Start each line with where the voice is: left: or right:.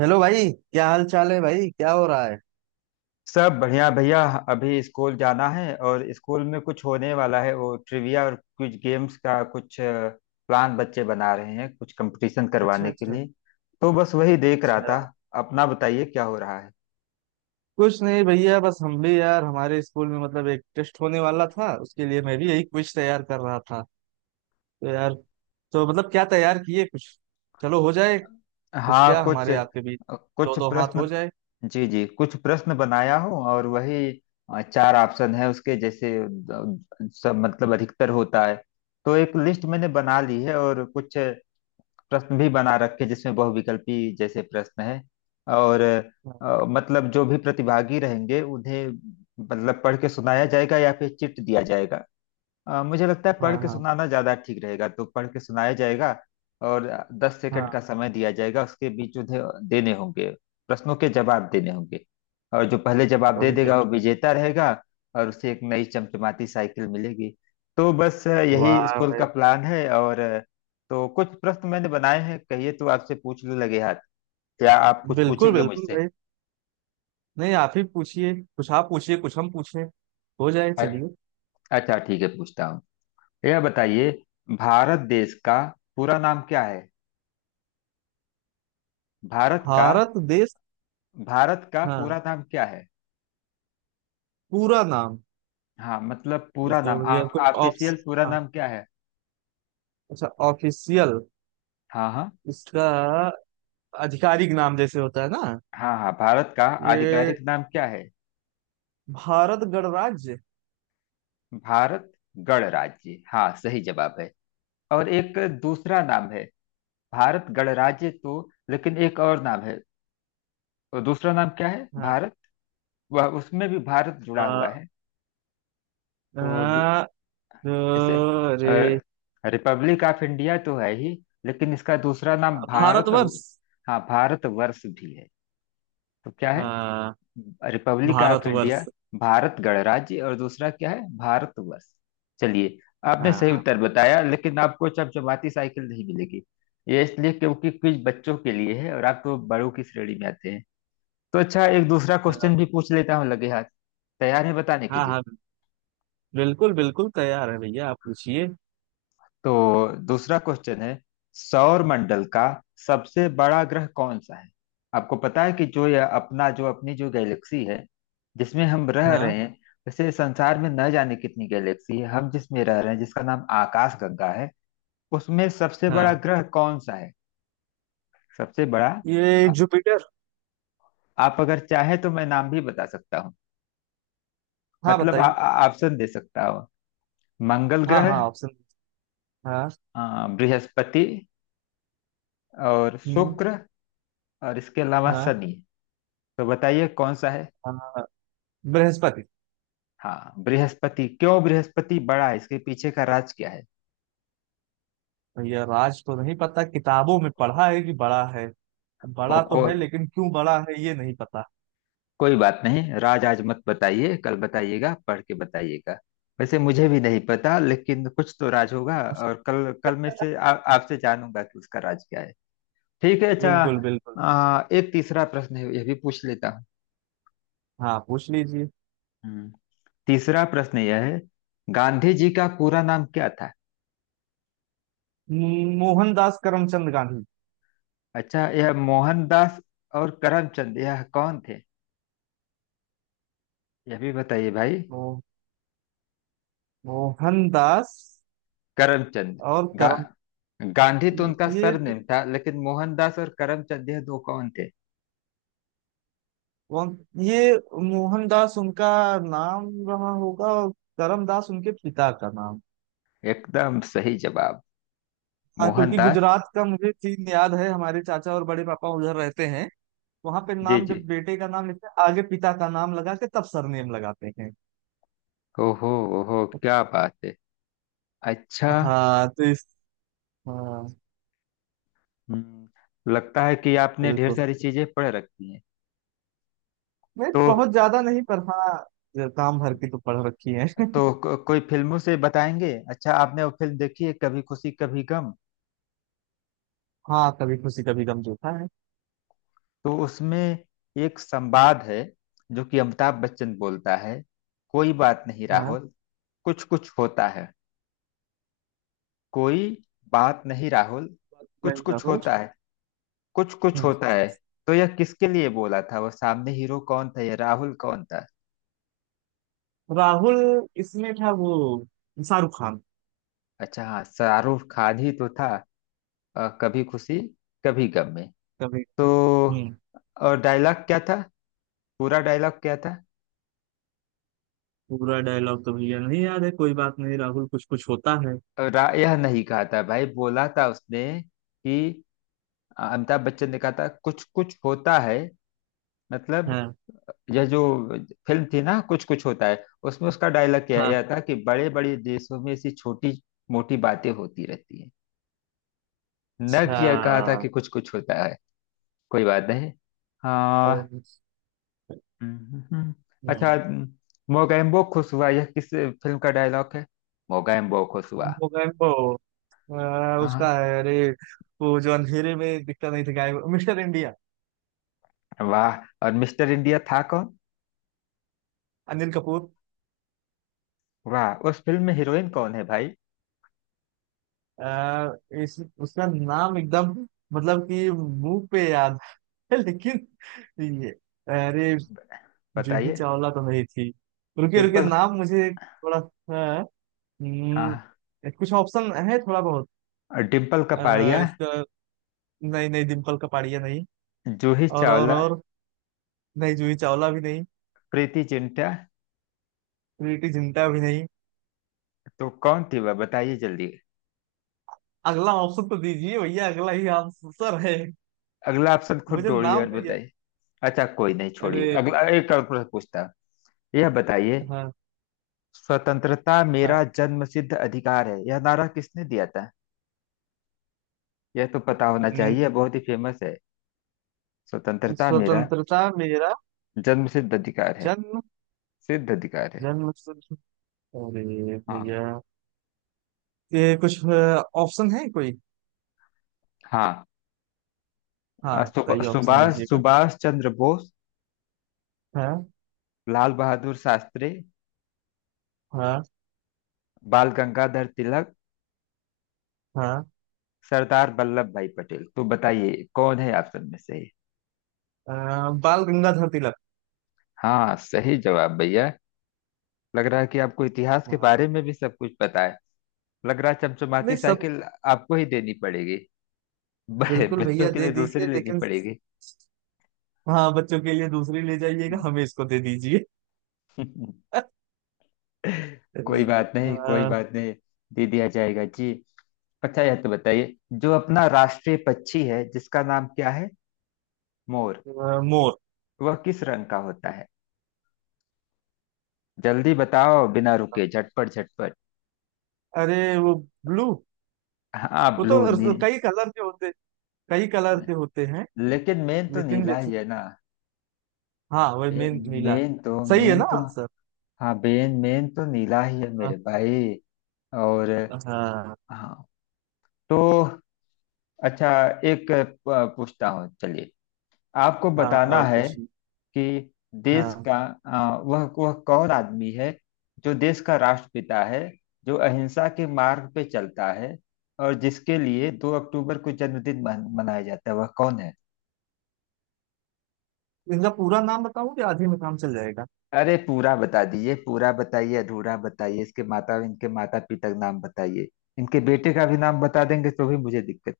right: Hello भाई, क्या हाल चाल है भाई, क्या हो रहा है।
left: सब बढ़िया भैया। अभी स्कूल जाना है और स्कूल में कुछ होने वाला है। वो ट्रिविया और कुछ गेम्स का कुछ प्लान बच्चे बना रहे हैं कुछ कंपटीशन
right: अच्छा
left: करवाने के
right: अच्छा।
left: लिए। तो बस वही देख रहा
right: अच्छा।
left: था। अपना बताइए क्या हो रहा है।
right: कुछ नहीं भैया, बस हम भी यार हमारे स्कूल में मतलब एक टेस्ट होने वाला था, उसके लिए मैं भी यही क्विज तैयार कर रहा था। तो यार। तो मतलब क्या तैयार किए कुछ। चलो हो जाए। कुछ
left: हाँ,
right: क्या,
left: कुछ।
right: हमारे आपके बीच दो
left: कुछ
right: दो हाथ हो
left: प्रश्न।
right: जाए।
left: जी जी, कुछ प्रश्न बनाया हूँ और वही। चार ऑप्शन है उसके जैसे सब मतलब अधिकतर होता है। तो एक लिस्ट मैंने बना ली है और कुछ प्रश्न भी बना रखे जिसमें बहुविकल्पी जैसे प्रश्न है। और
right: हाँ,
left: मतलब जो भी प्रतिभागी रहेंगे उन्हें मतलब पढ़ के सुनाया जाएगा या फिर चिट दिया जाएगा। मुझे लगता है पढ़
right: हाँ,
left: के
right: हाँ,
left: सुनाना ज्यादा ठीक रहेगा, तो पढ़ के सुनाया जाएगा। और 10 सेकंड
right: हाँ।
left: का समय दिया जाएगा, उसके बीच उन्हें देने होंगे, प्रश्नों के जवाब देने होंगे, और जो पहले जवाब
right: तो
left: दे
right: भैया।
left: देगा वो विजेता रहेगा, और उसे एक नई चमचमाती साइकिल मिलेगी। तो बस यही
right: वाह
left: स्कूल का
right: भाई।
left: प्लान है और तो कुछ प्रश्न मैंने बनाए हैं, कहिए तो आपसे पूछने लगे हाथ। क्या आप कुछ
right: बिल्कुल
left: पूछेंगे
right: बिल्कुल
left: मुझसे?
right: भाई। नहीं, आप ही पूछिए कुछ, आप पूछिए कुछ हम पूछें। हो जाए,
left: अ-
right: चलिए।
left: अच्छा ठीक है, पूछता हूँ। यह बताइए, भारत देश का पूरा नाम क्या है? भारत का?
right: भारत देश।
left: भारत का
right: हाँ।
left: पूरा नाम क्या है?
right: पूरा नाम।
left: हाँ मतलब
right: ये
left: पूरा
right: तो
left: नाम,
right: भैया
left: आप
right: कोई ऑप्स,
left: ऑफिशियल पूरा
right: हाँ।
left: नाम क्या है?
right: अच्छा, ऑफिशियल।
left: हाँ हाँ।
right: इसका आधिकारिक नाम जैसे होता है ना,
left: हाँ हाँ, भारत का
right: ये
left: आधिकारिक नाम क्या है?
right: भारत गणराज्य।
left: भारत गणराज्य, हाँ सही जवाब है। और एक दूसरा नाम है, भारत गणराज्य तो, लेकिन एक और नाम है। और दूसरा नाम क्या है
right: हाँ।
left: भारत? वह, उसमें भी भारत जुड़ा हुआ
right: आ,
left: है।
right: आ,
left: तो
right: अ,
left: जैसे
right: रे
left: रिपब्लिक ऑफ इंडिया तो है ही, लेकिन इसका दूसरा नाम भारत।
right: भारतवर्ष।
left: हाँ, भारत वर्ष भी है। तो क्या है?
right: हाँ,
left: republic of
right: Bharatvarsh.
left: India, Bharat गणराज्य और दूसरा क्या है, भारतवर्ष। चलिए, आपने सही
right: हाँ
left: उत्तर बताया, लेकिन आपको चमचमाती साइकिल नहीं मिलेगी। ये इसलिए क्योंकि क्विज बच्चों के लिए है और आप तो बड़ों की श्रेणी में आते हैं। तो अच्छा, एक दूसरा क्वेश्चन भी पूछ लेता हूँ लगे हाथ। तैयार है बताने के
right: हाँ,
left: लिए?
right: हाँ। बिल्कुल बिल्कुल तैयार है भैया, आप पूछिए।
left: तो दूसरा क्वेश्चन है, सौर मंडल का सबसे बड़ा ग्रह कौन सा है? आपको पता है कि जो यह अपना, जो अपनी जो गैलेक्सी है जिसमें हम रह
right: हाँ,
left: रहे हैं। वैसे संसार में न जाने कितनी गैलेक्सी है, हम जिसमें रह रहे हैं, जिसका नाम आकाश गंगा है, उसमें सबसे बड़ा
right: हाँ।
left: ग्रह कौन सा है? सबसे बड़ा।
right: ये
left: आ-
right: जुपिटर।
left: आप अगर चाहे तो मैं नाम भी बता सकता हूँ।
right: हाँ,
left: मतलब
right: बताइए।
left: ऑप्शन दे सकता हूँ। मंगल
right: हाँ, हाँ,
left: ग्रह,
right: ऑप्शन। हाँ।
left: बृहस्पति और
right: हम्म।
left: शुक्र, और इसके अलावा
right: हाँ।
left: शनि। तो बताइए कौन सा है?
right: हाँ, बृहस्पति।
left: हाँ बृहस्पति। क्यों बृहस्पति बड़ा है, इसके पीछे का राज क्या है?
right: भैया राज तो नहीं पता, किताबों में पढ़ा है कि बड़ा है।
left: हो
right: बड़ा तो
left: को,
right: है लेकिन क्यों बड़ा है ये नहीं पता।
left: कोई बात नहीं, राज आज मत बताइए, कल बताइएगा, पढ़ के बताइएगा। वैसे मुझे भी नहीं पता लेकिन कुछ तो राज होगा, और कल कल में से आपसे जानूंगा कि उसका राज क्या है। ठीक है, अच्छा।
right: बिल्कुल बिल्कुल।
left: एक तीसरा प्रश्न है, यह भी पूछ लेता हूँ।
right: हाँ, पूछ लीजिए।
left: हम्म, तीसरा प्रश्न यह है, गांधी जी का पूरा नाम क्या था?
right: मोहनदास करमचंद गांधी।
left: अच्छा, यह मोहनदास और करमचंद, यह कौन थे, यह भी बताइए भाई।
right: मो, मोहनदास
left: करमचंद।
right: और
left: गा,
right: करम।
left: गांधी तो उनका
right: ये तो
left: सरनेम था, लेकिन मोहनदास और करमचंद यह दो कौन थे?
right: ये मोहनदास उनका नाम रहा होगा और करमदास उनके पिता का नाम।
left: एकदम सही जवाब।
right: हाँ, क्योंकि
left: मोहनदास।
right: गुजरात का मुझे सीन याद है, हमारे चाचा और बड़े पापा उधर रहते हैं। वहां पे
left: जी
right: नाम जब
left: जी।
right: बेटे का नाम लिखते हैं, आगे पिता का नाम लगा के तब सरनेम लगाते हैं।
left: ओहो, ओहो क्या बात है। अच्छा।
right: हाँ, तो इस। हाँ।
left: हम्म, लगता है कि आपने ढेर
right: बिल्कुल।
left: सारी चीजें पढ़ रखी हैं।
right: नहीं,
left: तो।
right: बहुत ज्यादा नहीं, पर हाँ काम भर की तो पढ़ रखी है।
left: तो कोई फिल्मों से बताएंगे। अच्छा, आपने वो फिल्म देखी है, कभी खुशी कभी गम?
right: हाँ, कभी खुशी कभी गम देखा है।
left: तो उसमें एक संवाद है, जो कि अमिताभ बच्चन बोलता है। कोई बात नहीं
right: हाँ।
left: राहुल, कुछ कुछ होता है। कोई बात नहीं राहुल, कुछ
right: नहीं,
left: कुछ
right: राहुल।
left: होता है। कुछ कुछ
right: हम्म।
left: होता है। तो यह किसके लिए बोला था? वह सामने हीरो कौन था, यह राहुल कौन था?
right: राहुल इसमें था वो शाहरुख खान।
left: अच्छा हाँ, शाहरुख खान ही तो था। कभी खुशी कभी गम में
right: कभी।
left: तो।
right: हम्म।
left: और डायलॉग क्या था, पूरा डायलॉग क्या था?
right: पूरा डायलॉग तो भैया नहीं याद है, कोई बात नहीं राहुल कुछ कुछ होता है।
left: यह नहीं कहा था भाई, बोला था उसने कि अमिताभ बच्चन ने कहा था कुछ कुछ होता है, मतलब।
right: हाँ
left: यह जो फिल्म थी ना, कुछ कुछ होता है, उसमें उसका डायलॉग क्या
right: हाँ।
left: यह था कि बड़े बड़े देशों में ऐसी छोटी मोटी बातें होती रहती है, न
right: अच्छा।
left: कि यह कहा था कि कुछ कुछ होता है, कोई बात नहीं,
right: तो।
left: हाँ। हम्म, हम्म। अच्छा,
right: हम्म।
left: मोगैम्बो खुश हुआ, यह किस फिल्म का डायलॉग है? मोगैम्बो खुश हुआ।
right: मोगैम्बो। उसका
left: हाँ
right: है, अरे, वो जो अंधेरे में दिखता नहीं था, गायब, मिस्टर इंडिया।
left: वाह। और मिस्टर इंडिया था कौन?
right: अनिल कपूर।
left: वाह, उस फिल्म में हीरोइन कौन है भाई?
right: आ, इस उसका नाम एकदम, मतलब कि मुंह पे याद है। लेकिन ये, अरे। जूही
left: बताइए।
right: चावला तो नहीं थी। रुके रुके
left: डिम्पल।
right: नाम मुझे थोड़ा सा।
left: हाँ,
right: हम्म। कुछ ऑप्शन है थोड़ा बहुत।
left: और डिम्पल कपाड़िया,
right: इसका नहीं, नहीं, डिम्पल कपाड़िया नहीं।
left: जूही
right: और और
left: चावला,
right: और नहीं, जूही चावला भी नहीं।
left: प्रीति जिंटा,
right: प्रीति जिंटा भी नहीं।
left: तो कौन थी वह बताइए जल्दी।
right: अगला ऑप्शन तो दीजिए भैया, अगला ही आंसर है।
left: अगला ऑप्शन खुद
right: मुझे
left: ढूंढिए और
right: नाम नहीं है।
left: बताइए। अच्छा कोई नहीं, छोड़िए,
right: अरे।
left: अगला एक और प्रश्न पूछता हूँ। यह बताइए,
right: हाँ।
left: स्वतंत्रता
right: हाँ।
left: मेरा जन्मसिद्ध अधिकार है, यह नारा किसने दिया था? यह तो पता होना
right: हम्म।
left: चाहिए, बहुत ही फेमस है। स्वतंत्रता मेरा
right: स्वतंत्रता मेरा
left: जन्मसिद्ध अधिकार है,
right: जन्म,
left: सिद्ध अधिकार है।
right: जन मतलब, अरे
left: हाँ
right: भैया, ये कुछ ऑप्शन है कोई।
left: हाँ।
right: हाँ,
left: अ, सुब-
right: बताइए, ऑप्शन
left: सुभाष
right: दीजिएगा।
left: सुभाष चंद्र बोस,
right: हाँ।
left: लाल बहादुर शास्त्री,
right: हाँ।
left: बाल गंगाधर तिलक,
right: हाँ।
left: सरदार वल्लभ भाई पटेल, तो बताइए कौन है ऑप्शन में से?
right: अ, बाल गंगाधर तिलक।
left: हाँ सही जवाब भैया। लग रहा है कि आपको इतिहास के
right: हाँ।
left: बारे में भी सब कुछ पता है। लग रहा है चमचमाती
right: नहीं सब।
left: साइकिल आपको ही देनी पड़ेगी,
right: बिल्कुल
left: बच्चों
right: भैया
left: के
right: दे
left: लिए दूसरी
right: दीजिए
left: लेनी
right: लेकिन।
left: पड़ेगी।
right: हाँ, बच्चों के लिए दूसरी ले जाइएगा,
left: हम्म।
right: हमें इसको दे दीजिए। अ,
left: कोई बात नहीं, कोई
right: अ,
left: बात नहीं, दे दिया जाएगा जी। अच्छा यह तो बताइए, जो अपना राष्ट्रीय पक्षी है जिसका नाम क्या है? मोर।
right: मोर।
left: वह किस रंग का होता है? जल्दी बताओ बिना रुके, झटपट झटपट।
right: अरे वो, ब्लू।
left: हाँ
right: वो
left: ब्लू, नी।
right: तो कई कलर के होते, कई कलर के होते हैं।
left: लेकिन मेन तो
right: लेकिन
left: नीला
right: जैसे,
left: ही है ना?
right: हाँ, वही मेन नीला।
left: मेन तो,
right: सही है
left: मेन
right: ना
left: तो।
right: आंसर।
left: हाँ बेन, मेन तो नीला ही है
right: हाँ।
left: मेरे भाई। और
right: हाँ।
left: हाँ, तो अच्छा, एक पूछता हूँ चलिए। आपको
right: हाँ।
left: बताना
right: और
left: है
right: कुछ।
left: कि देश
right: हाँ।
left: का वह, कौन आदमी है जो देश का राष्ट्रपिता है, जो अहिंसा के मार्ग पे चलता है, और जिसके लिए 2 अक्टूबर को जन्मदिन मनाया जाता है, वह कौन है?
right: इनका पूरा नाम बताऊं कि आधे में काम चल जाएगा।
left: अरे पूरा बता दीजिए, पूरा बताइए, अधूरा बताइए, इसके माता, इनके माता पिता का नाम बताइए। इनके बेटे का भी नाम बता देंगे तो भी मुझे दिक्कत।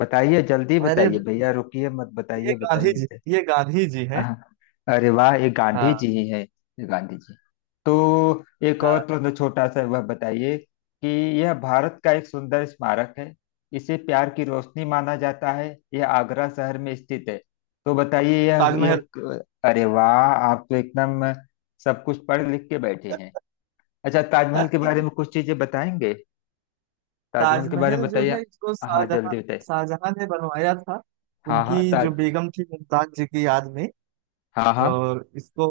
left: बताइए, जल्दी
right: अरे,
left: बताइए भैया, रुकिए मत,
right: ये
left: बताइए,
right: गांधी
left: बताइए,
right: जी,
left: बताइए।
right: ये गांधी जी हैं।
left: अरे वाह, ये गांधी जी
right: हाँ।
left: ही है। ये गांधी जी। तो एक
right: हाँ।
left: और प्रश्न छोटा सा, वह बताइए कि यह भारत का एक सुंदर स्मारक है, इसे प्यार की रोशनी माना जाता है, यह आगरा शहर में स्थित है। तो बताइए, यह।
right: ताजमहल।
left: अरे वाह, आप तो एकदम सब कुछ पढ़ लिख के बैठे हैं। अच्छा, ताजमहल के बारे में कुछ चीजें बताएंगे? ताजमहल के बारे
right: ताजमहल
left: में
right: जो
left: बताइए।
right: है इसको
left: हाँ
right: शाहजहां
left: जल्दी बताइए।
right: शाहजहां ने बनवाया था,
left: हाँ हाँ,
right: उनकी जो
left: ताज।
right: बेगम थी मुमताज जी की याद में।
left: हाँ हाँ।
right: और इसको,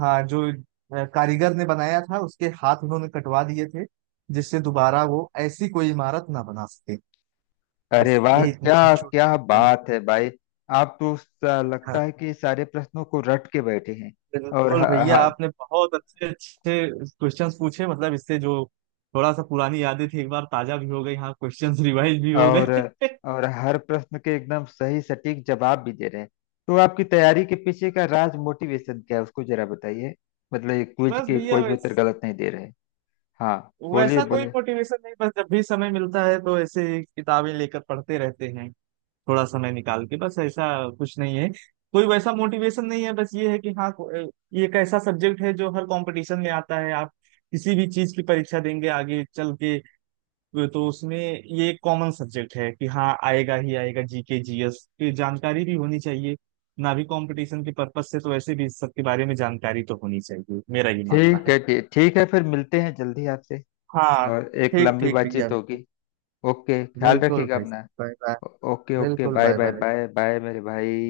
right: हाँ, जो कारीगर ने बनाया था उसके हाथ उन्होंने कटवा दिए थे, जिससे दोबारा वो ऐसी कोई इमारत ना बना सके। बस
left: अरे वाह,
right: यही इतनी
left: क्या
right: छोटी।
left: क्या बात है भाई। आप तो लगता है कि सारे प्रश्नों को रट के बैठे हैं। और ह,
right: बिल्कुल भैया
left: ह,
right: आपने बहुत अच्छे अच्छे क्वेश्चंस पूछे, मतलब इससे जो थोड़ा सा पुरानी यादें थी, एक बार ताजा भी हो गई, हाँ, क्वेश्चंस रिवाइज भी हो
left: और
right: गए।
left: और हर प्रश्न के एकदम सही सटीक जवाब भी दे रहे हैं। तो आपकी तैयारी के पीछे का राज, मोटिवेशन क्या है, उसको जरा बताइए। मतलब ये क्विज
right: बस
left: के
right: भैया
left: कोई भी उत्तर गलत नहीं दे रहे। हाँ बोलिए
right: वैसा कोई
left: बोलिए।
right: मोटिवेशन नहीं, बस जब भी समय मिलता है तो ऐसे ही किताबें लेकर पढ़ते रहते हैं। थोड़ा समय निकाल के बस ऐसा कुछ नहीं है। कोई वैसा मोटिवेशन नहीं है, बस ये है कि हाँ, ये एक ऐसा सब्जेक्ट है जो हर कंपटीशन में आता है, आप किसी भी चीज की परीक्षा देंगे आगे चल के तो उसमें ये एक कॉमन सब्जेक्ट है कि हाँ आएगा ही आएगा, जीके जीएस की जानकारी भी होनी चाहिए ना, भी कंपटीशन के पर्पस से तो वैसे भी इस सब के बारे में जानकारी तो होनी चाहिए, मेरा ये मानना
left: ठीक
right: है।
left: है, ठीक ठीक है, फिर मिलते हैं जल्दी आपसे।
right: हाँ।
left: और एक
right: ठीक
left: लंबी
right: ठीक भैया।
left: बातचीत होगी। ओके, ख्याल
right: बिल्कुल
left: रखिएगा
right: भाई
left: अपना।
right: साहब, बाय बाय।
left: ओके ओके,
right: बिल्कुल,
left: bye
right: bye
left: bye
right: bye.
left: Bye bye मेरे भाई।